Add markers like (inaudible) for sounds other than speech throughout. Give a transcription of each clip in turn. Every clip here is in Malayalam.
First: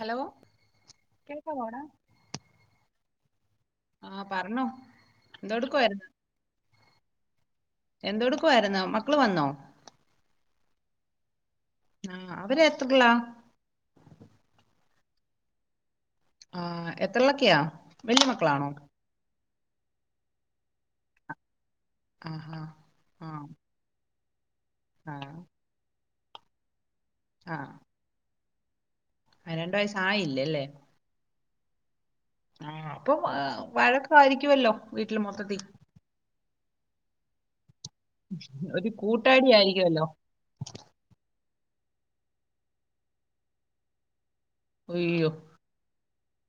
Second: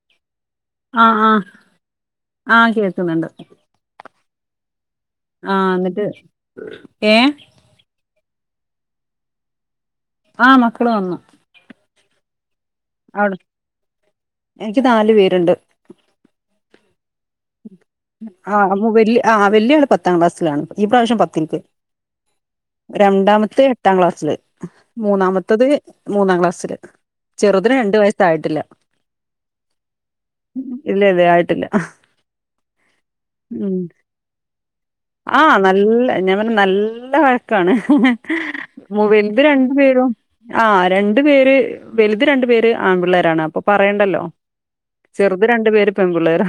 ഹലോ ആഹ് ആഹ് കേക്കാവോടാ ആഹ് കേൾക്കുന്നുണ്ട് ആഹ് പറഞ്ഞോ ആഹ് എന്നിട്ട് എന്തെടുക്കുവായിരുന്നു ഏഹ് എന്തൊടുക്കുവാര്ന്ന് മക്കള് വന്നോ ആഹ് മക്കള് വന്നു ആഹ് അവരെ അവിടെ എനിക്ക് നാല് പേരുണ്ട് ആഹ് എത്ര ആഹ് ആഹ് വല്യ ആള് പത്താം ക്ലാസ്സിലാണ് ഈ പ്രാവശ്യം പത്തിൽക്ക് ആഹാ ആ രണ്ടാമത്തെ എട്ടാം ക്ലാസ്സില് ആ മൂന്നാമത്തത് മൂന്നാം ക്ലാസ്സില് ചെറുതിന് രണ്ടു വയസ്സായിട്ടില്ല ആഹ് രണ്ട് വയസ ആയിയില്ലേല്ലേ ഇല്ല ഇല്ലേ ആയിട്ടില്ല ആഹ് അപ്പൊ വഴക്ക് ആയിരിക്കുമല്ലോ ആഹ് നല്ല ഞാൻനെ നല്ല വഴക്കാണ് ഒരു വലുത കൂട്ടാടി രണ്ടു ആയിരിക്കുമല്ലോ പേരും ആഹ് രണ്ടു പേര് വലുത് രണ്ടു പേര് ആൺ പിള്ളേരാണ് അപ്പൊ പറയണ്ടല്ലോ അയ്യോ ചെറുത് രണ്ടു പേര് പെൺപിള്ളേർ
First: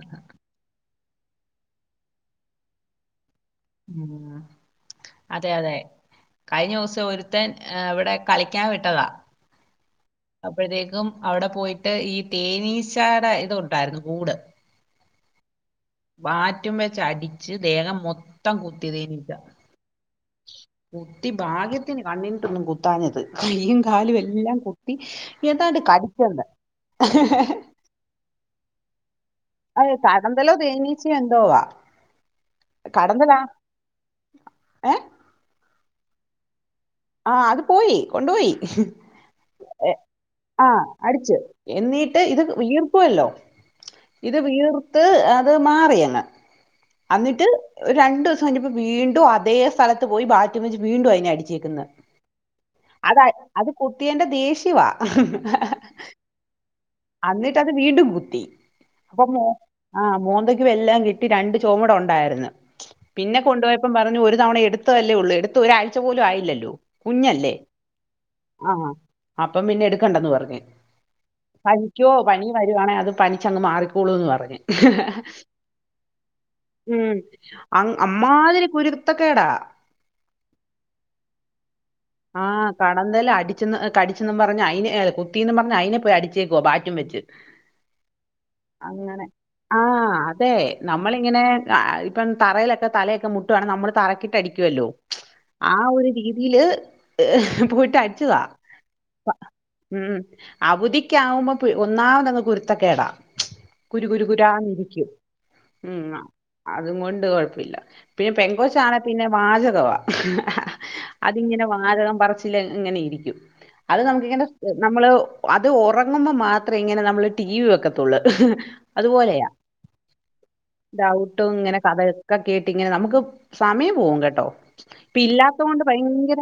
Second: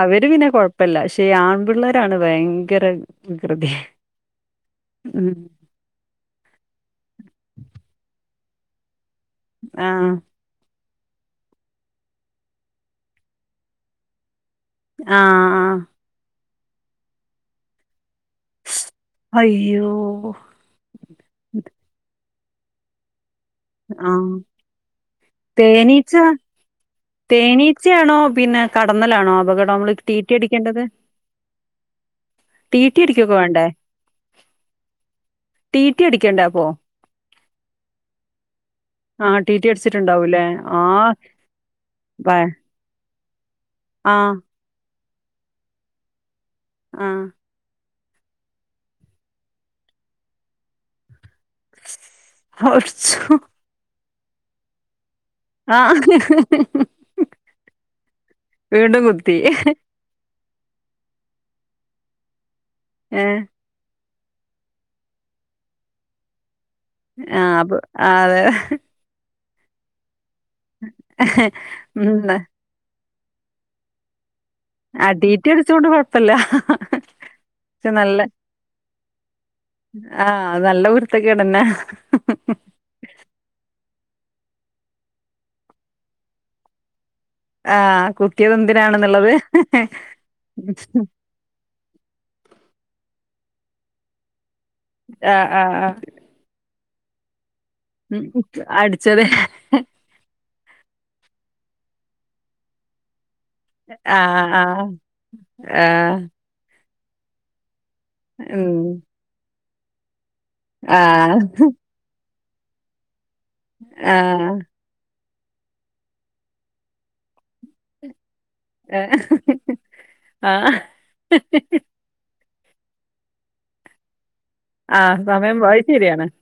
അവര് പിന്നെ കൊഴപ്പ പ്പില്ല പക്ഷേ ഈ ആൺപിള്ളേരാണ് ഭയങ്കര (unintelligible) ഉം ഉം അതെ അതെ കഴിഞ്ഞ ദെവസം ഒരുത്തൻ ഇവിടെ കളിക്കാൻ വിട്ടതാ ആഹ് അപ്പോഴത്തേക്കും അവിടെ പോയിട്ട് ഈ തേനീച്ചയുടെ ഇത് ഉണ്ടായിരുന്നു കൂട് ആഹ് ആഹ് ബാറ്റും വെച്ച് അടിച്ച് ദേഹം മൊ- ങ്കൂത്തിതിനി (unintelligible) അയ്യോ കുത്തി ഭാഗ്യത്തിന് കണ്ണിന്ട്ടൊന്നും കുത്താഞ്ഞത് കൈയും കാലും ആഹ് എല്ലാം കുത്തി ഏതാണ്ട് തേനീച്ച കടിക്കച്ചെന്ന് തേനീച്ചയാണോ പിന്നെ കടന്നലാണോ അപകട- അത് കടന്തലോ തേനീച്ചയോ എന്തോവാ ടീറ്റി അടിക്കൊക്കെ കടന്തലാ- വേണ്ടേ? ഏയെ ടീറ്റി അടിക്കേണ്ടാ അപ്പൊ ആഹ് അത് പോയി കൊണ്ട് പോയി ആഹ് ടീറ്റി അടിച്ചിട്ടുണ്ടാവൂല്ലേ? ആഹ് അടിച്ച് എന്നീട്ട് ഭ ഇത് വീർക്കുവല്ലോ ആഹ് ഇത് വീർത്ത് അത് മാറിയങ്ങ് ആഹ് എന്നിട്ട് ഒരു രണ്ട ദെവസം കഴിഞ്ഞപ്പോ വീണ്ടും അതേ സ്ഥലത്ത് പോയി ബാറ്റും വെച്ച് വീണ്ടും അതിനെ അടിച്ച- അത് അട്ച്ചോ! അത് കുത്തിയെന്റെ ദേഷ്യവാ ആഹ് അന്നിട്ട് അത് വീണ്ടും കുത്തി വീണ്ടും അപ്പൊ- കുത്തി. ആഹ് മോന്തയ്ക്കും എല്ലാം കിട്ടി രണ്ട് ചൊമട് ഉണ്ടായിരുന്നു ഏഹ് പിന്നെ കൊണ്ടുപോയ- ഇപ്പം പറഞ്ഞു ഒരു തവണ എടുത്തതല്ലേ ഉള്ളൂ എടുത്ത് ഒരാഴ്ച പോലും ആയില്ലല്ലോ ആഹ് കുഞ്ഞല്ലേ അപ്പൊ അതെ. ആഹ് അപ്പം പിന്നെ എടുക്കണ്ടന്ന് പറഞ് പനിക്കോ ഉം പനി- വരുവാണെ അത് പനിച്ച് അങ്ങ് മാറിക്കോള്ളൂ എന്ന് പറഞ്ഞു. ആഹ് ഡീറ്റി അടിച്ചോണ്ട് കൊഴപ്പയില്ല ഉം അമ്മാതിരി കുരുത്തക്കേടാ ആഹ നല്ല കുരുത്തക്കെട് തന്നെ. ആഹ് കടന്തല് അടിച്ചെന്ന് കടിച്ചും പറഞ്ഞ് അതിനെ അല്ല കുത്തിന്നു പറഞ്ഞ് അതിനെ പോയി അടിച്ചേക്കുവ ബാറ്റും വെച്ച്. ആ കുത്തിയത് അങ്ങനെ എന്തിനാണെന്നുള്ളത് ആഹ് അതെ നമ്മളിങ്ങനെ ആഹ് ഇപ്പം തറയിലൊക്കെ തലയൊക്കെ മുട്ടുവാണെ നമ്മള് തറക്കിട്ട് അടിക്കുമല്ലോ?. ആ ഒരു രീതിയില് ഏ പോയിട്ട് ഉം അടിച്ചതാ. അടിച്ചത് ഉം അവധിക്ക് ആവുമ്പോ ഒന്നാമത് അങ്ങ് കുരുത്തക്കേടാ കുരു ആ കുര ആ കുരാന്നിരിക്കും ആ ഉം അതും കൊണ്ട് കൊഴപ്പമില്ല പിന്നെ ഉം പെൺങ്കൊച്ചാ ആണെ പിന്നെ വാചകവാ ആ അത് ഇങ്ങനെ വാചകം പറച്ചില് ഇങ്ങനെ ഇരിക്കും അത് ആ നമുക്കിങ്ങനെ നമ്മള് അത് ഒറങ്ങുമ്പോൾ മാത്രേ ഇങ്ങനെ നമ്മള് ടി വി വെക്കത്തുള്ളൂ. ഏ. അതുപോലെയാ ആ ചവിട്ടും ഇങ്ങനെ കത - ഒക്കെ കേട്ട് ഇങ്ങനെ നമുക്ക് സമയം പോവും കേട്ടോ ആ സമയം ഇപ്പൊയില്ലാത്തോണ്ട് പോയത് ശരിയാണ് ഭയങ്കര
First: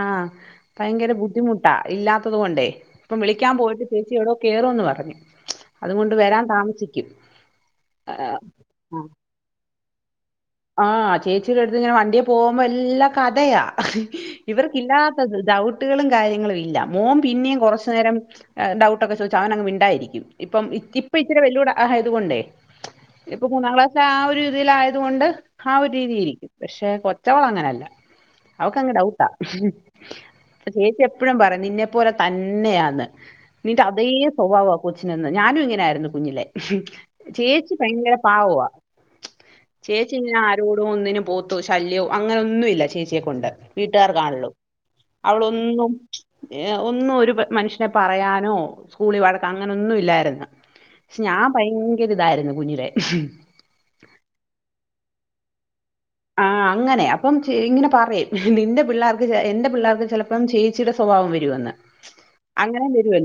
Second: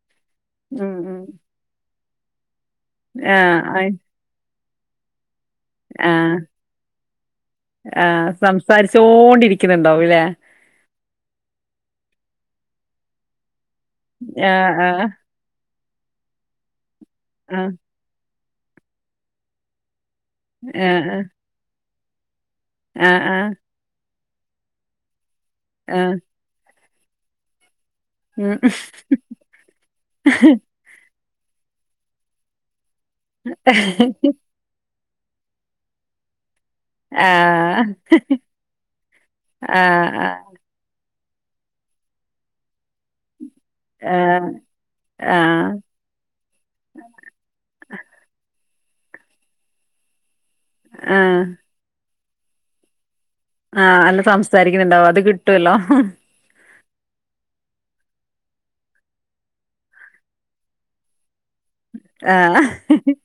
ആഹ് ഉം ഭയങ്കര ഉം ബുദ്ധിമുട്ടാ ഇല്ലാത്തത് കൊണ്ടേ ഇപ്പം ആ വിളിക്കാൻ പോയിട്ട് ചേച്ചി എവിടോ കേറുവെന്ന് പറഞ്ഞു. അതുകൊണ്ട് ആഹ് വരാൻ താമസിക്കും ആ ആഹ് സംസാരിച്ചോണ്ടിരിക്കണ ണ്ടാവുല്ലേ. ആഹ് ചേച്ചിൻ്റെ അടുത്ത് ഇങ്ങനെ വണ്ടിയ പോകുമ്പോയെല്ലാം കഥയാ ആ ആ ഇവർക്കില്ലാത്ത ഡൗവുറ്റുകളും കാര്യങ്ങളുയില്ല മോൻ ആ പിന്നെയും ആ കൊറച്ചു നേരം ഡൗട്ടൊക്കെ ചോദിച്ച് അവനങ്ങ് മിണ്ടാതിയിരിക്കും. ഇപ്പം ഇച്ചിരി ഇപ്പം വെല്ലുതൂടെ ആതുകൊണ്ടേ ആ ആ ആ ഇപ്പൊ മൂന്നാംക്ലാസ് ആ ഒരു രീതിൽ ആയത്കൊണ്ട് ആ ഒരു രീതിയിരിക്കും. പക്ഷെ കൊച്ചവള് അങ്ങനെയല്ല. ഉം അവക്ക് അങ്ങ് ഡൗട്ടാ. ചേച്ചി എപ്പഴും പറയും നിന്നെ പോലെ തന്നെയാന്ന് നിന്റെ ആഹ്. അതേ സ്വഭാവമാ കൊച്ചിനെന്ന് ഞാനും ഇങ്ങനെ ആരുന്നു കുഞ്ഞിലെ ചേച്ചി ആഹ് ഭയങ്കര പാവമാ. ആഹ് ചേച്ചി പിന്നെ ആരോടും ഒന്നിനും പോവത്തോ ശല്യോ അങ്ങനെ ഒന്നുമില്ല ചേച്ചിയെ കൊണ്ട്. വീട്ടുകാർ ആഹ് കാണുള്ളൂ ആഹ് അവളൊന്നും- ഒന്നും ഒരു മനുഷ്യനെ പറയാനോ സ്കൂളിൽ വഴക്ക് അങ്ങനെൊന്നും ഇല്ലായിരുന്നു. ക്ഷേ ആഹ് ഞാൻ ഭയങ്കര ഇതായിരുന്നു കുഞ്ഞിലേ ആഹ് അല്ല സംസാരിക്കുന്നുണ്ടാവും അത് കിട്ടുവല്ലോ. ആഹ് അങ്ങനെ അപ്പം ചേ ഇങ്ങനെ പറയും നിന്റെ പിള്ളേർക്ക് എന്റെ പിള്ളേർക്ക് ചെലപ്പം ചെയ് ചിയുടെ സ്വഭാവം വരുമെന്ന്. ആഹ് (unintelligible)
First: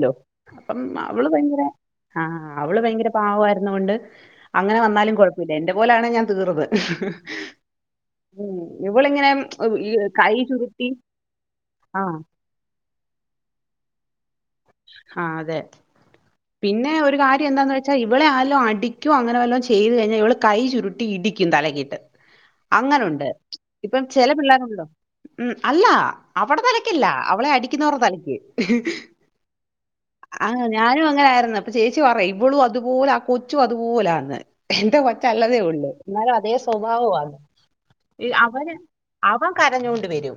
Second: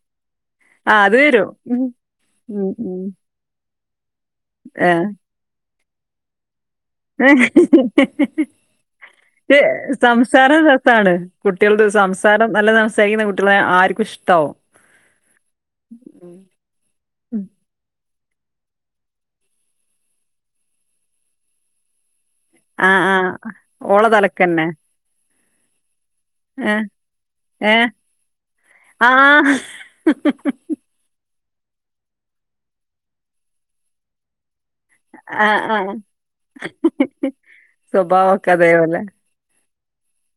ആഹ് അപ്പം അത് അവള് വരും ഭയങ്കര ഉം ആഹ് ഉം അവള് ഉം ഭയങ്കര പാവമായിരുന്നൊണ്ട് അങ്ങനെ ആഹ് വന്നാലും കുഴപ്പമില്ല എന്റെ പോലാണ് ഞാൻ തീർന്ന്. (unintelligible) ഉം. ഇവളിങ്ങനെ ഉം, ഈ കൈ സംസാരം ചുരുട്ടി രസമാണ് കുട്ടികൾടെ ആ, സംസാരം നല്ല സംസാരിക്കുന്ന കുട്ടികളെ ആര്ക്കും ഇഷ്ടാവും. ആഹ് അതെ ഉം പിന്നെ ഒരു കാര്യം എന്താണെന്ന് വെച്ചാൽ ഇവളെ ആരെലും അടിക്കും അങ്ങനെ വല്ലോ ചെയ്തും കഴിഞ്ഞാൽ ഇവൾ കൈ ചുരുട്ടി ഇടിക്കും തലക്കിയിട്ട്. (unintelligible) അങ്ങനുണ്ട് ആഹ് ഓള ഇപ്പം ചില തലക്കന്നെ പിള്ളേരുണ്ടോ ഉം അല്ല അവടെ ഏഹ് തലക്കല്ല അവളെ ഏഹ് അടിക്കുന്നവരുടെ തലക്ക്. ആഹ് ആഹ് ഞാനും അങ്ങനെ ആരുന്നു അപ്പൊ ചേച്ചി പറയും ഇവളും അതുപോലെ ആ കൊച്ചും അതുപോലാന്ന്. എന്റെ കൊച്ച അല്ലന്നേ ആഹ് ഉള്ളൂ ആഹ് എന്നാലും അതേ സ്വഭാവം അണ് സ്വഭാവൊക്കെ അവന് അതേപോലെ അവൻ കരഞ്ഞൊണ്ട് വരും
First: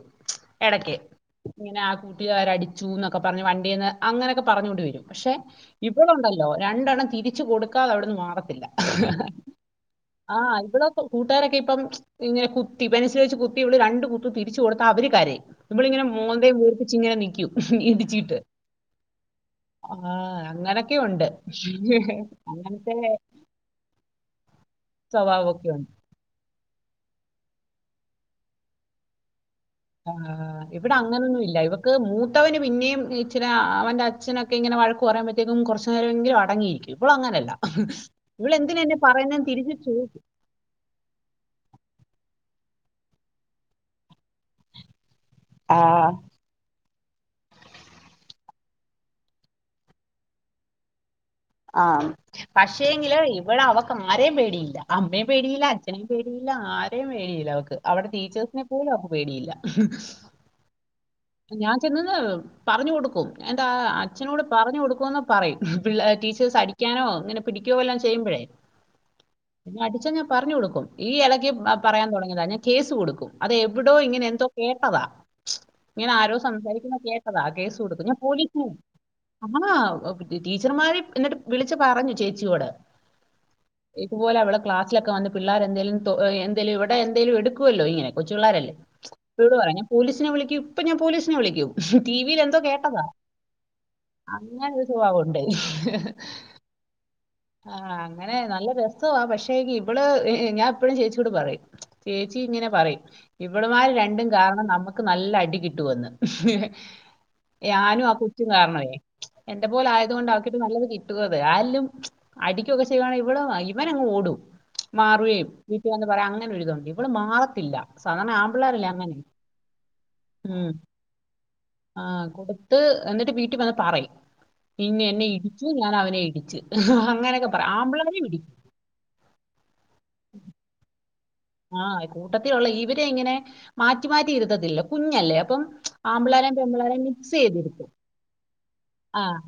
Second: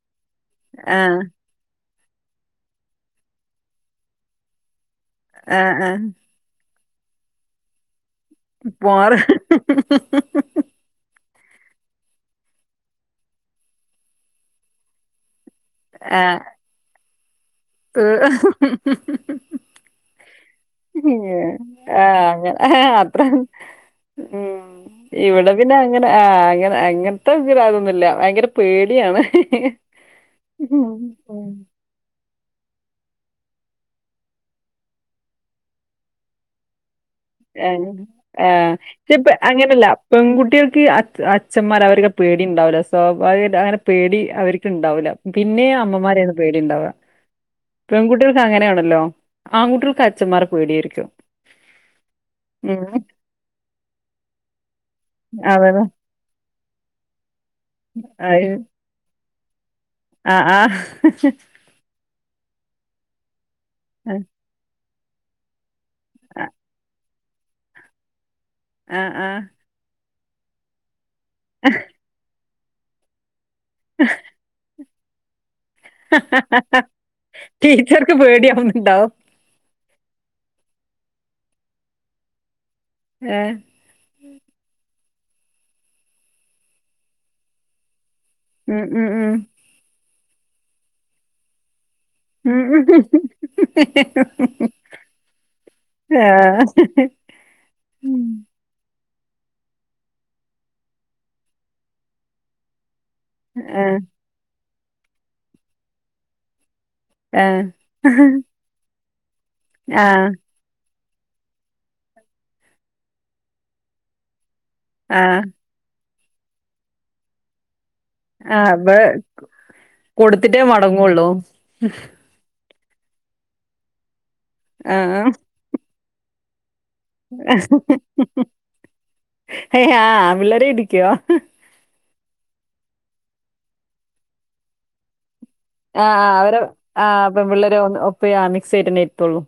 ഇടക്ക് ആഹ് ഇങ്ങനെ ആഹ് കൂട്ടുകാര് അടിച്ചു എന്നൊക്കെ പറഞ്ഞ് വണ്ടിന്ന് അങ്ങനെയൊക്കെ പറഞ്ഞോണ്ട് വരും പക്ഷെ ആഹ് ആഹ് ഇവൾ ഉണ്ടല്ലോ ല്ലോ? രണ്ടെണം തിരിച്ചച്ച് കൊടുക്കാതെ അവിടുന്ന് മാറ പാറ് (unintelligible) ആഹ് (unintelligible) കൂട്ടുകാരൊക്കെ ഇപ്പം ഇങ്ങനെ കുത്തി പെൻസിൽ വെച്ച് അവൾ രണ്ട് കുത്ത തിരിച്ചു കൊടുത്താ അവര് കരയും ഇവൾ ഇങ്ങനെ മോന്തയും വീർപ്പിച്ച് ഇങ്ങന നൽക്കും (unintelligible) ആഹ് അങ്ങനൊക്കെയ ഉണ്ട് ആഹ് അങ്ങനെ അങ്ങനത്തെ അത്ര ഉം ഇവിടെ സ്വഭാവമൊക്കെ പിന്നെ ഉണ്ട്. അങ്ങനെ ആഹ് അങ്ങനെ അങ്ങനത്തെ ഇല്ല അതൊന്നുമില്ല ഭയങ്കര പേടിയാണ് (unintelligible) ആഹ് ഉം. ഇവിടെ അങ്ങനൊന്നും ഉം. ഇല്ല ഇവ മൂത്തവന് പിന്നെയും ഇച്ചില അവന്റെ അച്ഛനൊക്കെ ഇങ്ങനെ വഴക്ക് പറയുമ്പോഴത്തേക്കും കുറച്ച് നേരം എങ്കിലും അടങ്ങിയിരിക്കും ഇവള് അങ്ങനല്ല. ഇവള് എന്തിനാ എന്നെ ഇതെപ്പ പറയുന്നതെന്ന് തിരിച്ച് അങ്ങനല്ല ചോദിക്കും. പെൺകുട്ടികൾക്ക് അച്ഛന്മാർ അവർക്ക് പേടി ഉണ്ടാവില്ല സ്വാഭാവികം അങ്ങനെ പേടി അവർക്ക് ഉണ്ടാവില്ല പിന്നെയും ആ, അമ്മമാരെ പേടി ഉണ്ടാവ പെൺകുട്ടികൾക്ക് അങ്ങനെയാണല്ലോ ആൺകുട്ടികൾക്ക് മച്ചാന്മാരെ പേടിയായിരിക്കും ആഹ് ഉം പക്ഷേ എങ്കിലും ഇവിടെ അവക്ക് ആരെ പേടിയില്ല അമ്മേ പേടിയില്ല അതന്നെ അച്ഛനെ പേടിയില്ല ആരെ പേടിയില്ല അവക്ക് അവിടെ അയ് ടീച്ചേഴ്സിനെ പോലും അവക്ക് പേടിയില്ല ആഹ് ആഹ് ഞാൻ ചെന്നെന്ന് പറഞ്ഞു കൊടുക്കും എന്റെ അച്ഛനോട് പറഞ്ഞു കൊടുക്കോന്ന പറയും പി ടീച്ചേഴ്സ് അടിക്കാനോ ഇങ്ങനെ പിടിക്കുവോ എല്ലാം ചെയ്യുമ്പോഴേ ആഹ് ആഹ് പിന്നെ അടിച്ചാ ഞാൻ പറഞ്ഞു കൊടുക്കും ഈ ഇടക്ക് പറയാൻ തുടങ്ങിയതാണ് ഞാൻ കേസ് കൊടുക്കും അത് എവിടോ ഇങ്ങനെ എന്തോ കേട്ടതാ ഞാൻ ആരോ സംസാരിക്കുന്ന കേട്ടതാ കേസ് കൊടുത്തു ടീച്ചർക്ക് ഞാൻ പോലീസിനെ പേടിയാവുന്നുണ്ടാവും അങ്ങനെ ടീച്ചർമാര് എന്നിട്ട് വിളിച്ച പറഞ്ഞു ചേച്ചിയോട് എഹ് ഇതുപോലെവിടെ ക്ലാസിലക്കെ വന്ന പിള്ളാരെന്തങ്കിലും എന്തേലും ഇവിടെ എന്തേലും എടുക്കുവല്ലോ ഇങ്ങനെ കൊച്ചുള്ളള്ളരല്ലേ ഉം ഉം ഉം പറയും പോലീസിനെ വിളിക്കൂ ഇപ്പം ഞാൻ പോലീസിനെ വിളിക്കൂ (unintelligible) ടി വിൽ എന്തോ ഉം കേട്ടതാ ഉം അങ്ങന ഒരു സ്വഭാവം ഉണ്ട് (unintelligible) ആഹ് (unintelligible) ആ ഉം അങ്ങനെ നല്ല പക്ഷേ ഇവള് ഞാൻ ഇപ്പോഴും ചേച്ചിയൂട് പറയും ചേച്ചി ഇങ്ങനെ പറയും ഇവളുമാര് ആഹ് രണ്ടും കാരണം നമ്മുക്ക് നല്ല അടി കിട്ടും എന്ന് (unintelligible) ആഹ് ഞാനും ആഹ് കൊച്ചും കാരണവേ എന്റെ പോലെ ആയത് കൊണ്ട് ആഹ് അവക്കിട്ട് നല്ലത് കിട്ടി ട്ടും അതെ ആലും അടിക്കൊക്കെ ചെയ്യുവാണെ ഇവള് ഇവനങ്ങ് ഓടും ആഹ് മാറൊ ആഹ് വീട്ടി വന്ന് പറയാം അങ്ങനോരു ഇതുണ്ട് ഇവള് മാറത്തില്ല സാധാരണ ആഹ് ആമ്പിള്ളേരല്ലേ ഇവള് അങ്ങനെ കൊടുത്തിട്ടെ മടങ്ങോള്ളൂ ആഹ് കൊട് ത്ത് എന്നിട്ട് വീട്ടീ വന്ന് പറയും ആഹ് ഇന്നെന്നെ ഇടിച്ചു ഞാനവനെ ഇടിച്ച് അങ്ങനെയൊക്കെ പറയും ആമ്പിള്ളേരെ ഇടിക്കും ആഹ് ആൺപിള്ളേരെ ഇടിക്കൊ ആഹ് കൂട്ടത്തില്ള്ള ഇവരെ ഇങ്ങനെ മാറ്റിമാറ്റിയിര്ത്തത്തില്ല കുഞ്ഞല്ലേ അപ്പം ആഹ് ആമ്പിള്ളേരെ അവരെ പെൺപിള്ളേരെ ആഹ് മിക്സെയ്ത് പെൺപിള്ളേരെ ഇരിത്തും ഒന്ന് ഒപ്പ ആ മിക്സ് ആയിട്ടന്നെ ആഹ് ഇരുത്തുള്ളൂ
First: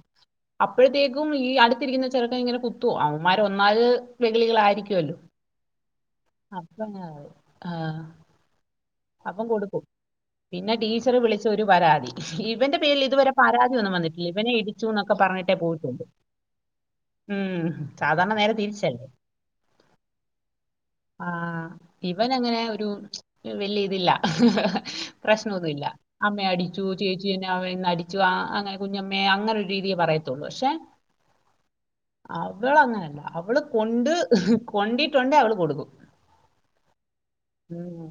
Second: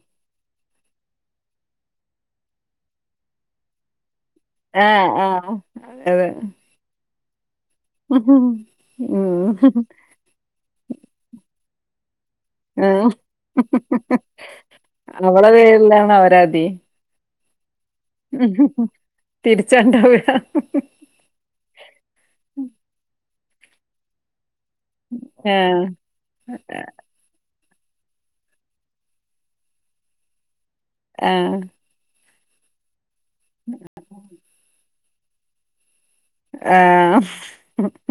അപ്പോഴത്തേക്കും ഈ അട്ത്തിരിക്ക്ന്ന ചെറ്ക്കൻ ഇങ്ങനെ കുത്തു അവന്മാര് ഒന്നാത് ആഹ് ആഹ് അതെ ആഹ് ഹം അപ്പം കൊടുക്കും പിന്നെ ടീച്ചറ് വിളിച്ചൊരു പരാതി ഇവന്റെ പേരില് ആഹ് ഇതുവരെ പരാതിയൊന്നും വന്നിട്ടില്ല ഇവനെ ഇടിച്ചുന്നൊക്കെ അവളെ പറഞ്ഞിട്ടേ പോയിട്ടുണ്ട് പേരിലാണ് ഉം സാധാരണ നേരെ തിരിച്ചല്ല തിരിച്ച്ണ്ടാവാ ആഹ് ഇവൻ അങ്ങനെ ഒരു വല്യ ഇതില്ല പ്രശ്നൊന്നു ആഹ് ഇല്ല അമ്മ അടിച്ചു ചേ ച്ചി ഇന്നെവന് ഇന്ന് അടിച്ചു ആഹ് അങ്ങനെ കുഞ്ഞമ്മേ അങ്ങനെ ഒരു രീതീ പറയത്തൊള്ളൂ പക്ഷെ ആഹ് അവള് അങ്ങനെ അല്ല അവള് കൊണ്ട് കൊണ്ടിട്ടുണ്ടേ അവള് കൊടുക്കും ആഹ് ഉം.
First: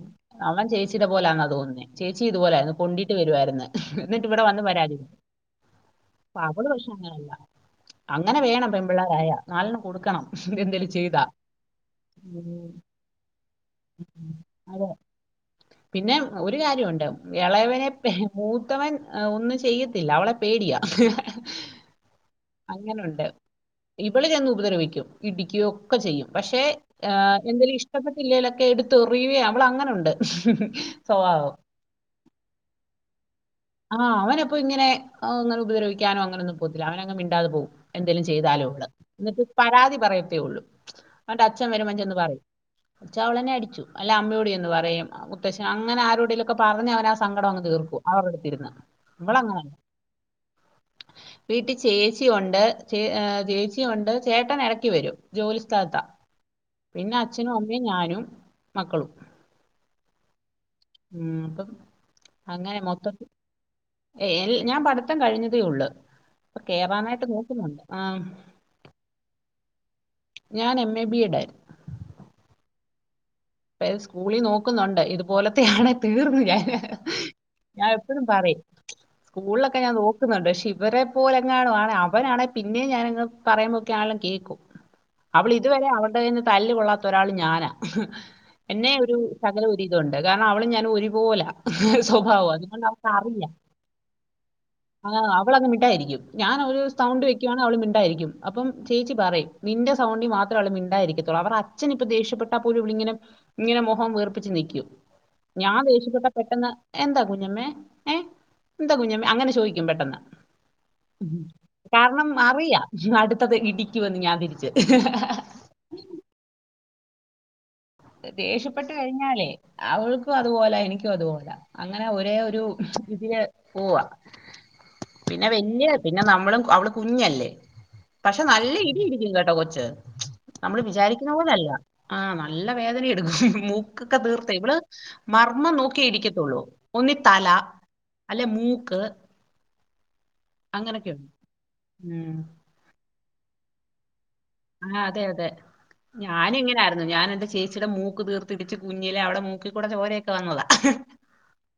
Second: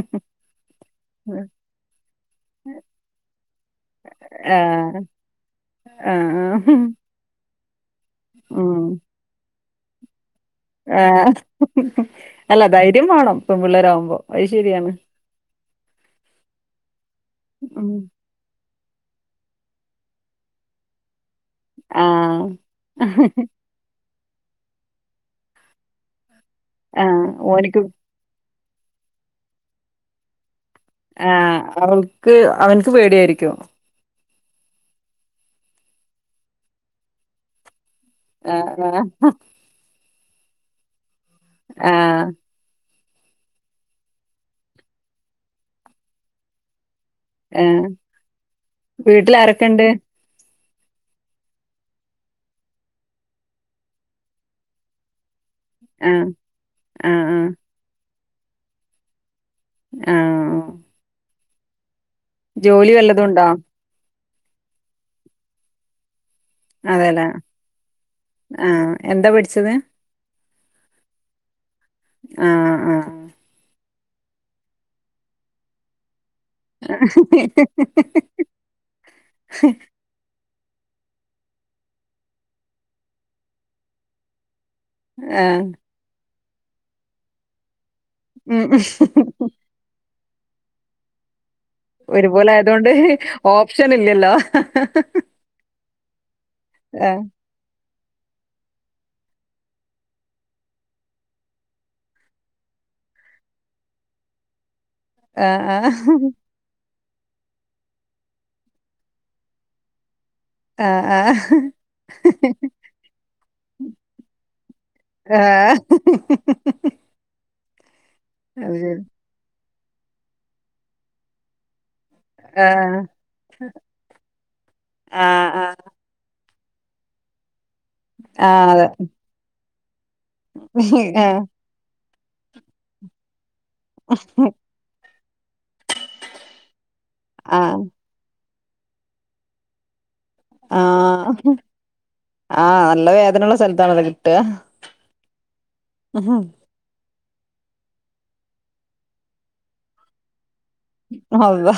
അവൻ ചേച്ചീടെ പോലാന്നാ ആ തോന്ന്ന്നെ ചേച്ചി ഇതുപോലായിരുന്നു കൊണ്ടീട്ട് വരുവായിരുന്ന് എന്നിട്ട് ഇവിടെ വന്ന് പരാതി (unintelligible) ആ അവള് പക്ഷേ അങ്ങനെയല്ല അങ്ങനെ വേണം ഉം പെൺമ്പിള്ളേരായ നാലെണ്ണം കൊട്ക്കണം ആഹ് അല്ല ഉം. ധൈര്യം വാണം പെൺപിള്ളേരാവുമ്പോ അത് അതെ ശരിയാണ് പിന്നെ ഒരു കാര്യ ഉണ്ട് ഇളയവനെ ഉം പേ മൂത്തവൻ ഒന്നും ചെയ്യത്തില്ല അവളെ പേടിയാ ആ അങ്ങനുണ്ട് ഇവള് ചെന്ന് ഉപദ്രവിക്കും ഇടിക്ക്യു ഒക്കെ ചെയ്യും പക്ഷെ ആ ഏ എന്തേലും ഓനിക്ക് ഇഷ്ടപെ ട്ടില്ലേലൊക്കെ എട്ത്തെറിയ്യെ അവള് അങ്ങനെണ്ട് ആഹ് അവൾക്ക് അവൻക്ക് പേടിയായിരിക്കും ആഹ് അവനപ്പോ ഇങ്ങനെ അങ്ങനെ ഉദ്രവിക്കാനോ അങ്ങനെൊന്നും പോവത്തില്ല അവനങ് മിണ്ടാതെ പോവും എന്തേലും ആ ചെയ്താലേ ഒള്ള് ആ ഇന്നിട്ട് പരാതി പറയത്തേ ഒള്ളൂ അവന്റെ അച്ഛൻ ആ വര്മ്പോ ചെന്ന് പറയും അച്ഛാ അവളെന്നെ അടിച്ചു അല്ലേ അമ്മയോട് ചെന്ന് പറയും മുത്തശ്ശാ അങ്ങനെ ആരോടെിലൊക്കെ പറഞ്ഞവനാ സങ്കടങ്ങ് ആ തീർക്കും അവരട്ത്തിരുന്ന് വീട്ടിൽ ഇവള്ങ്ങനെ അല്ല ആരൊക്കെണ്ട് വീട്ടിൽ ചേച്ചിയുണ്ട് ചേ ചേച്ചിയുണ്ട് ചേട്ടൻ എടക്കി വരും ജോലി സ്ഥലത്താ ആ ആ പിന്നെ ആ അച്ഛനും അമ്മയും ഞാനും മക്കളും ആഹ് ആഹ് ഉം അപ്പം അങ്ങനെ വല്ലതും മൊത്തത്തി ഉണ്ടോ ഏയ് അൽ ഞാൻ പഠ്ത്തം കഴിഞ്ഞതേ ഒള്ള് അതെല്ലേ ആഹ് എന്താ പിഠിച്ചത് ഞാൻ എം എ ബി എഡായി ആഹ് ആഹ് ഇപ്പഞാ സ്കൂളി നോക്ക്ന്നുണ്ട് ഇതുപോലത്താണെ തീർന്നു ഞാൻ ഞാൻ എപ്പഴും പറിം സ്കൂള്ലൊക്കെ ഞാൻ നോ ക്ക്ന്നുണ്ട് പക്ഷെ ഇവരെ പോലെങ്ങാണു ആണെ അവനാണേ പിന്നെയും ഞാനങ് പറയുമ്പോക്കാണേലും കേക്കും ആ അവളിതുവരെ അവള്ടെ കയ്യിന്ന് തല്ല് കൊള്ളാത്തൊരാള് ഞാനാ ഉം എന്നെ ഒരു ശകലൊരിതുണ്ട് കാരണം അവള് ഞാനും ഒരുപോലാ ഒരുപോലായതൊണ്ട് ഓപ്ഷനില്ലല്ലോ ട്ടായിരിക്കും ഞാൻ ഒരു സൗ അവള് മിണ്ടായിരിക്കും അപ്പം ചേച്ചി പറയും മിന്റെ സൗണ്ടിൽ മാത്രേ അവള് മിണ്ടായിരിക്കത്തുള്ളൂ അവ അച്ൻ ഇപ്പപ്പോ ദേഷ്യപ്പെട്ടാ പോല ഇ ഇങ്ങനെ ഇങ്ങനെ മഹം വേർപ്പിച്ച് നൽക്കു ആഹ് ഞാൻ ആഹ്. ദേഷ്യപ്പെട്ട പെട്ടെന്ന് എന്താ കുഞ്ഞമ്മേ ഏ എന്താ കുഞ്ഞമ്മേ അങ്ങനെ ചോദിക്കും പെട്ടെന്ന് ആഹ് കാരണം അറിയാം അടുത്തത് ഇടിക്കൂെന്ന് ഞാൻ തിരിച്ചു (inaudible) അത് ദേഷ്യപ്പെട്ടു ശരി. കഴിഞ്ഞാലേ അവൾക്കും അതുപോല എനിക്കും അതുപോല അങ്ങനെ ഒരേ ഒരു ആഹ് ഇതിൽ പോവാ പിന്നെ ആഹ് ആഹ് വല്യ പിന്നെ നമ്മളും അവള് കുഞ്ഞല്ലേ പക്ഷെ ആഹ് നല്ല അതെ. ഇടിയിരിക്കും കേട്ടോ കൊച്ച് നമ്മള് വിചാരിക്കുന്ന ആഹ് പോലല്ല ആഹ നല്ല വേദന എടുക്കും മൂക്കൊക്കെ തീർത്ത് ഇവള് മർന്ന്ു നോക്കി ഇരിക്കത്തുള്ളൂ ഒന്നി തല ആഹ് അല്ലെ മൂക്ക് അങ്ങനൊക്കെയുണ്ട് ആഹ ഉം. ആഹ നല്ല വേദന ഉള്ള സ്ഥലത്താണ അതോ കിട്ടുക ആ അതെ അതെ ഞാന ഇങ്ങനൊയിരുന്നു ഞാാന എറെ ചച്ച ചേച്ചിയുടെ മൂക്ക് തീർത്തിടിച്ച് കുഞ്ഞില അവിടെ മൂക്കിൽ കൂടെ ചോരൊക്കെ വന്നതാ അള്ളാ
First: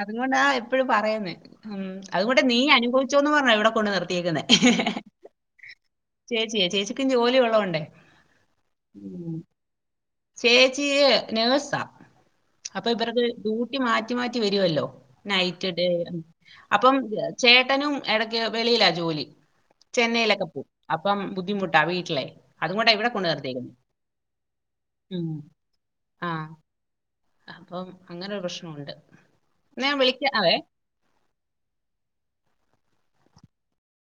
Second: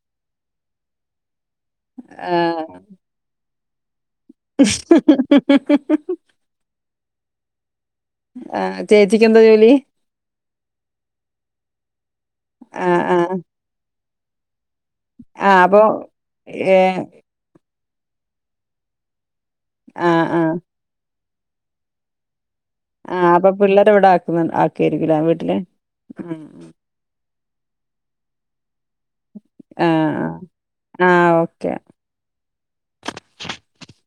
അതുകൊണ്ടാ എപ്പോഴും പറയന്ന് ഉം അതുകൊണ്ട് നീ ആഹ്. അനുഭവിച്ചോന്ന് പറഞ്ഞോ ഇവിടെ കൊണ്ട് നിർത്ത (unintelligible) ചേ ചേച്ചിക്കും ജോലി ഉള്ളതോണ്ടേ ആ ചേച്ചക്ക് എന്താ ജോലി ചേച്ചിയ നേഴ്സാ അപ്പൊ ആഹ് ഇവർക്ക് ആഹ് ഡ്യൂട്ടി മാറ്റി മാറ്റി വരുവല്ലോ ആഹ് നൈറ്റ് അപ്പൊ ഇടായിരുന്നു അപ്പം ഏഹ് ചേട്ടനും എടക്ക് വെളിയിലാ ജോലി ആഹ് ചെന്നൈയിലൊക്കെ ആഹ് പോവും അപ്പം ബുദ്ധിമുട്ടാ വീട്ടില് ആഹ് അപ്പൊ പിള്ളേരെ ഇവിടെ ആക്കുന്നു ആക്ക് ഉം ആഹ് അപ്പം അങ്ങനൊരു പ്രശ്നോണ്ട് ന്ന ഞാൻ ആഹ് ആഹ് വിളിക്കാവേ ആഹ് ഓക്കെ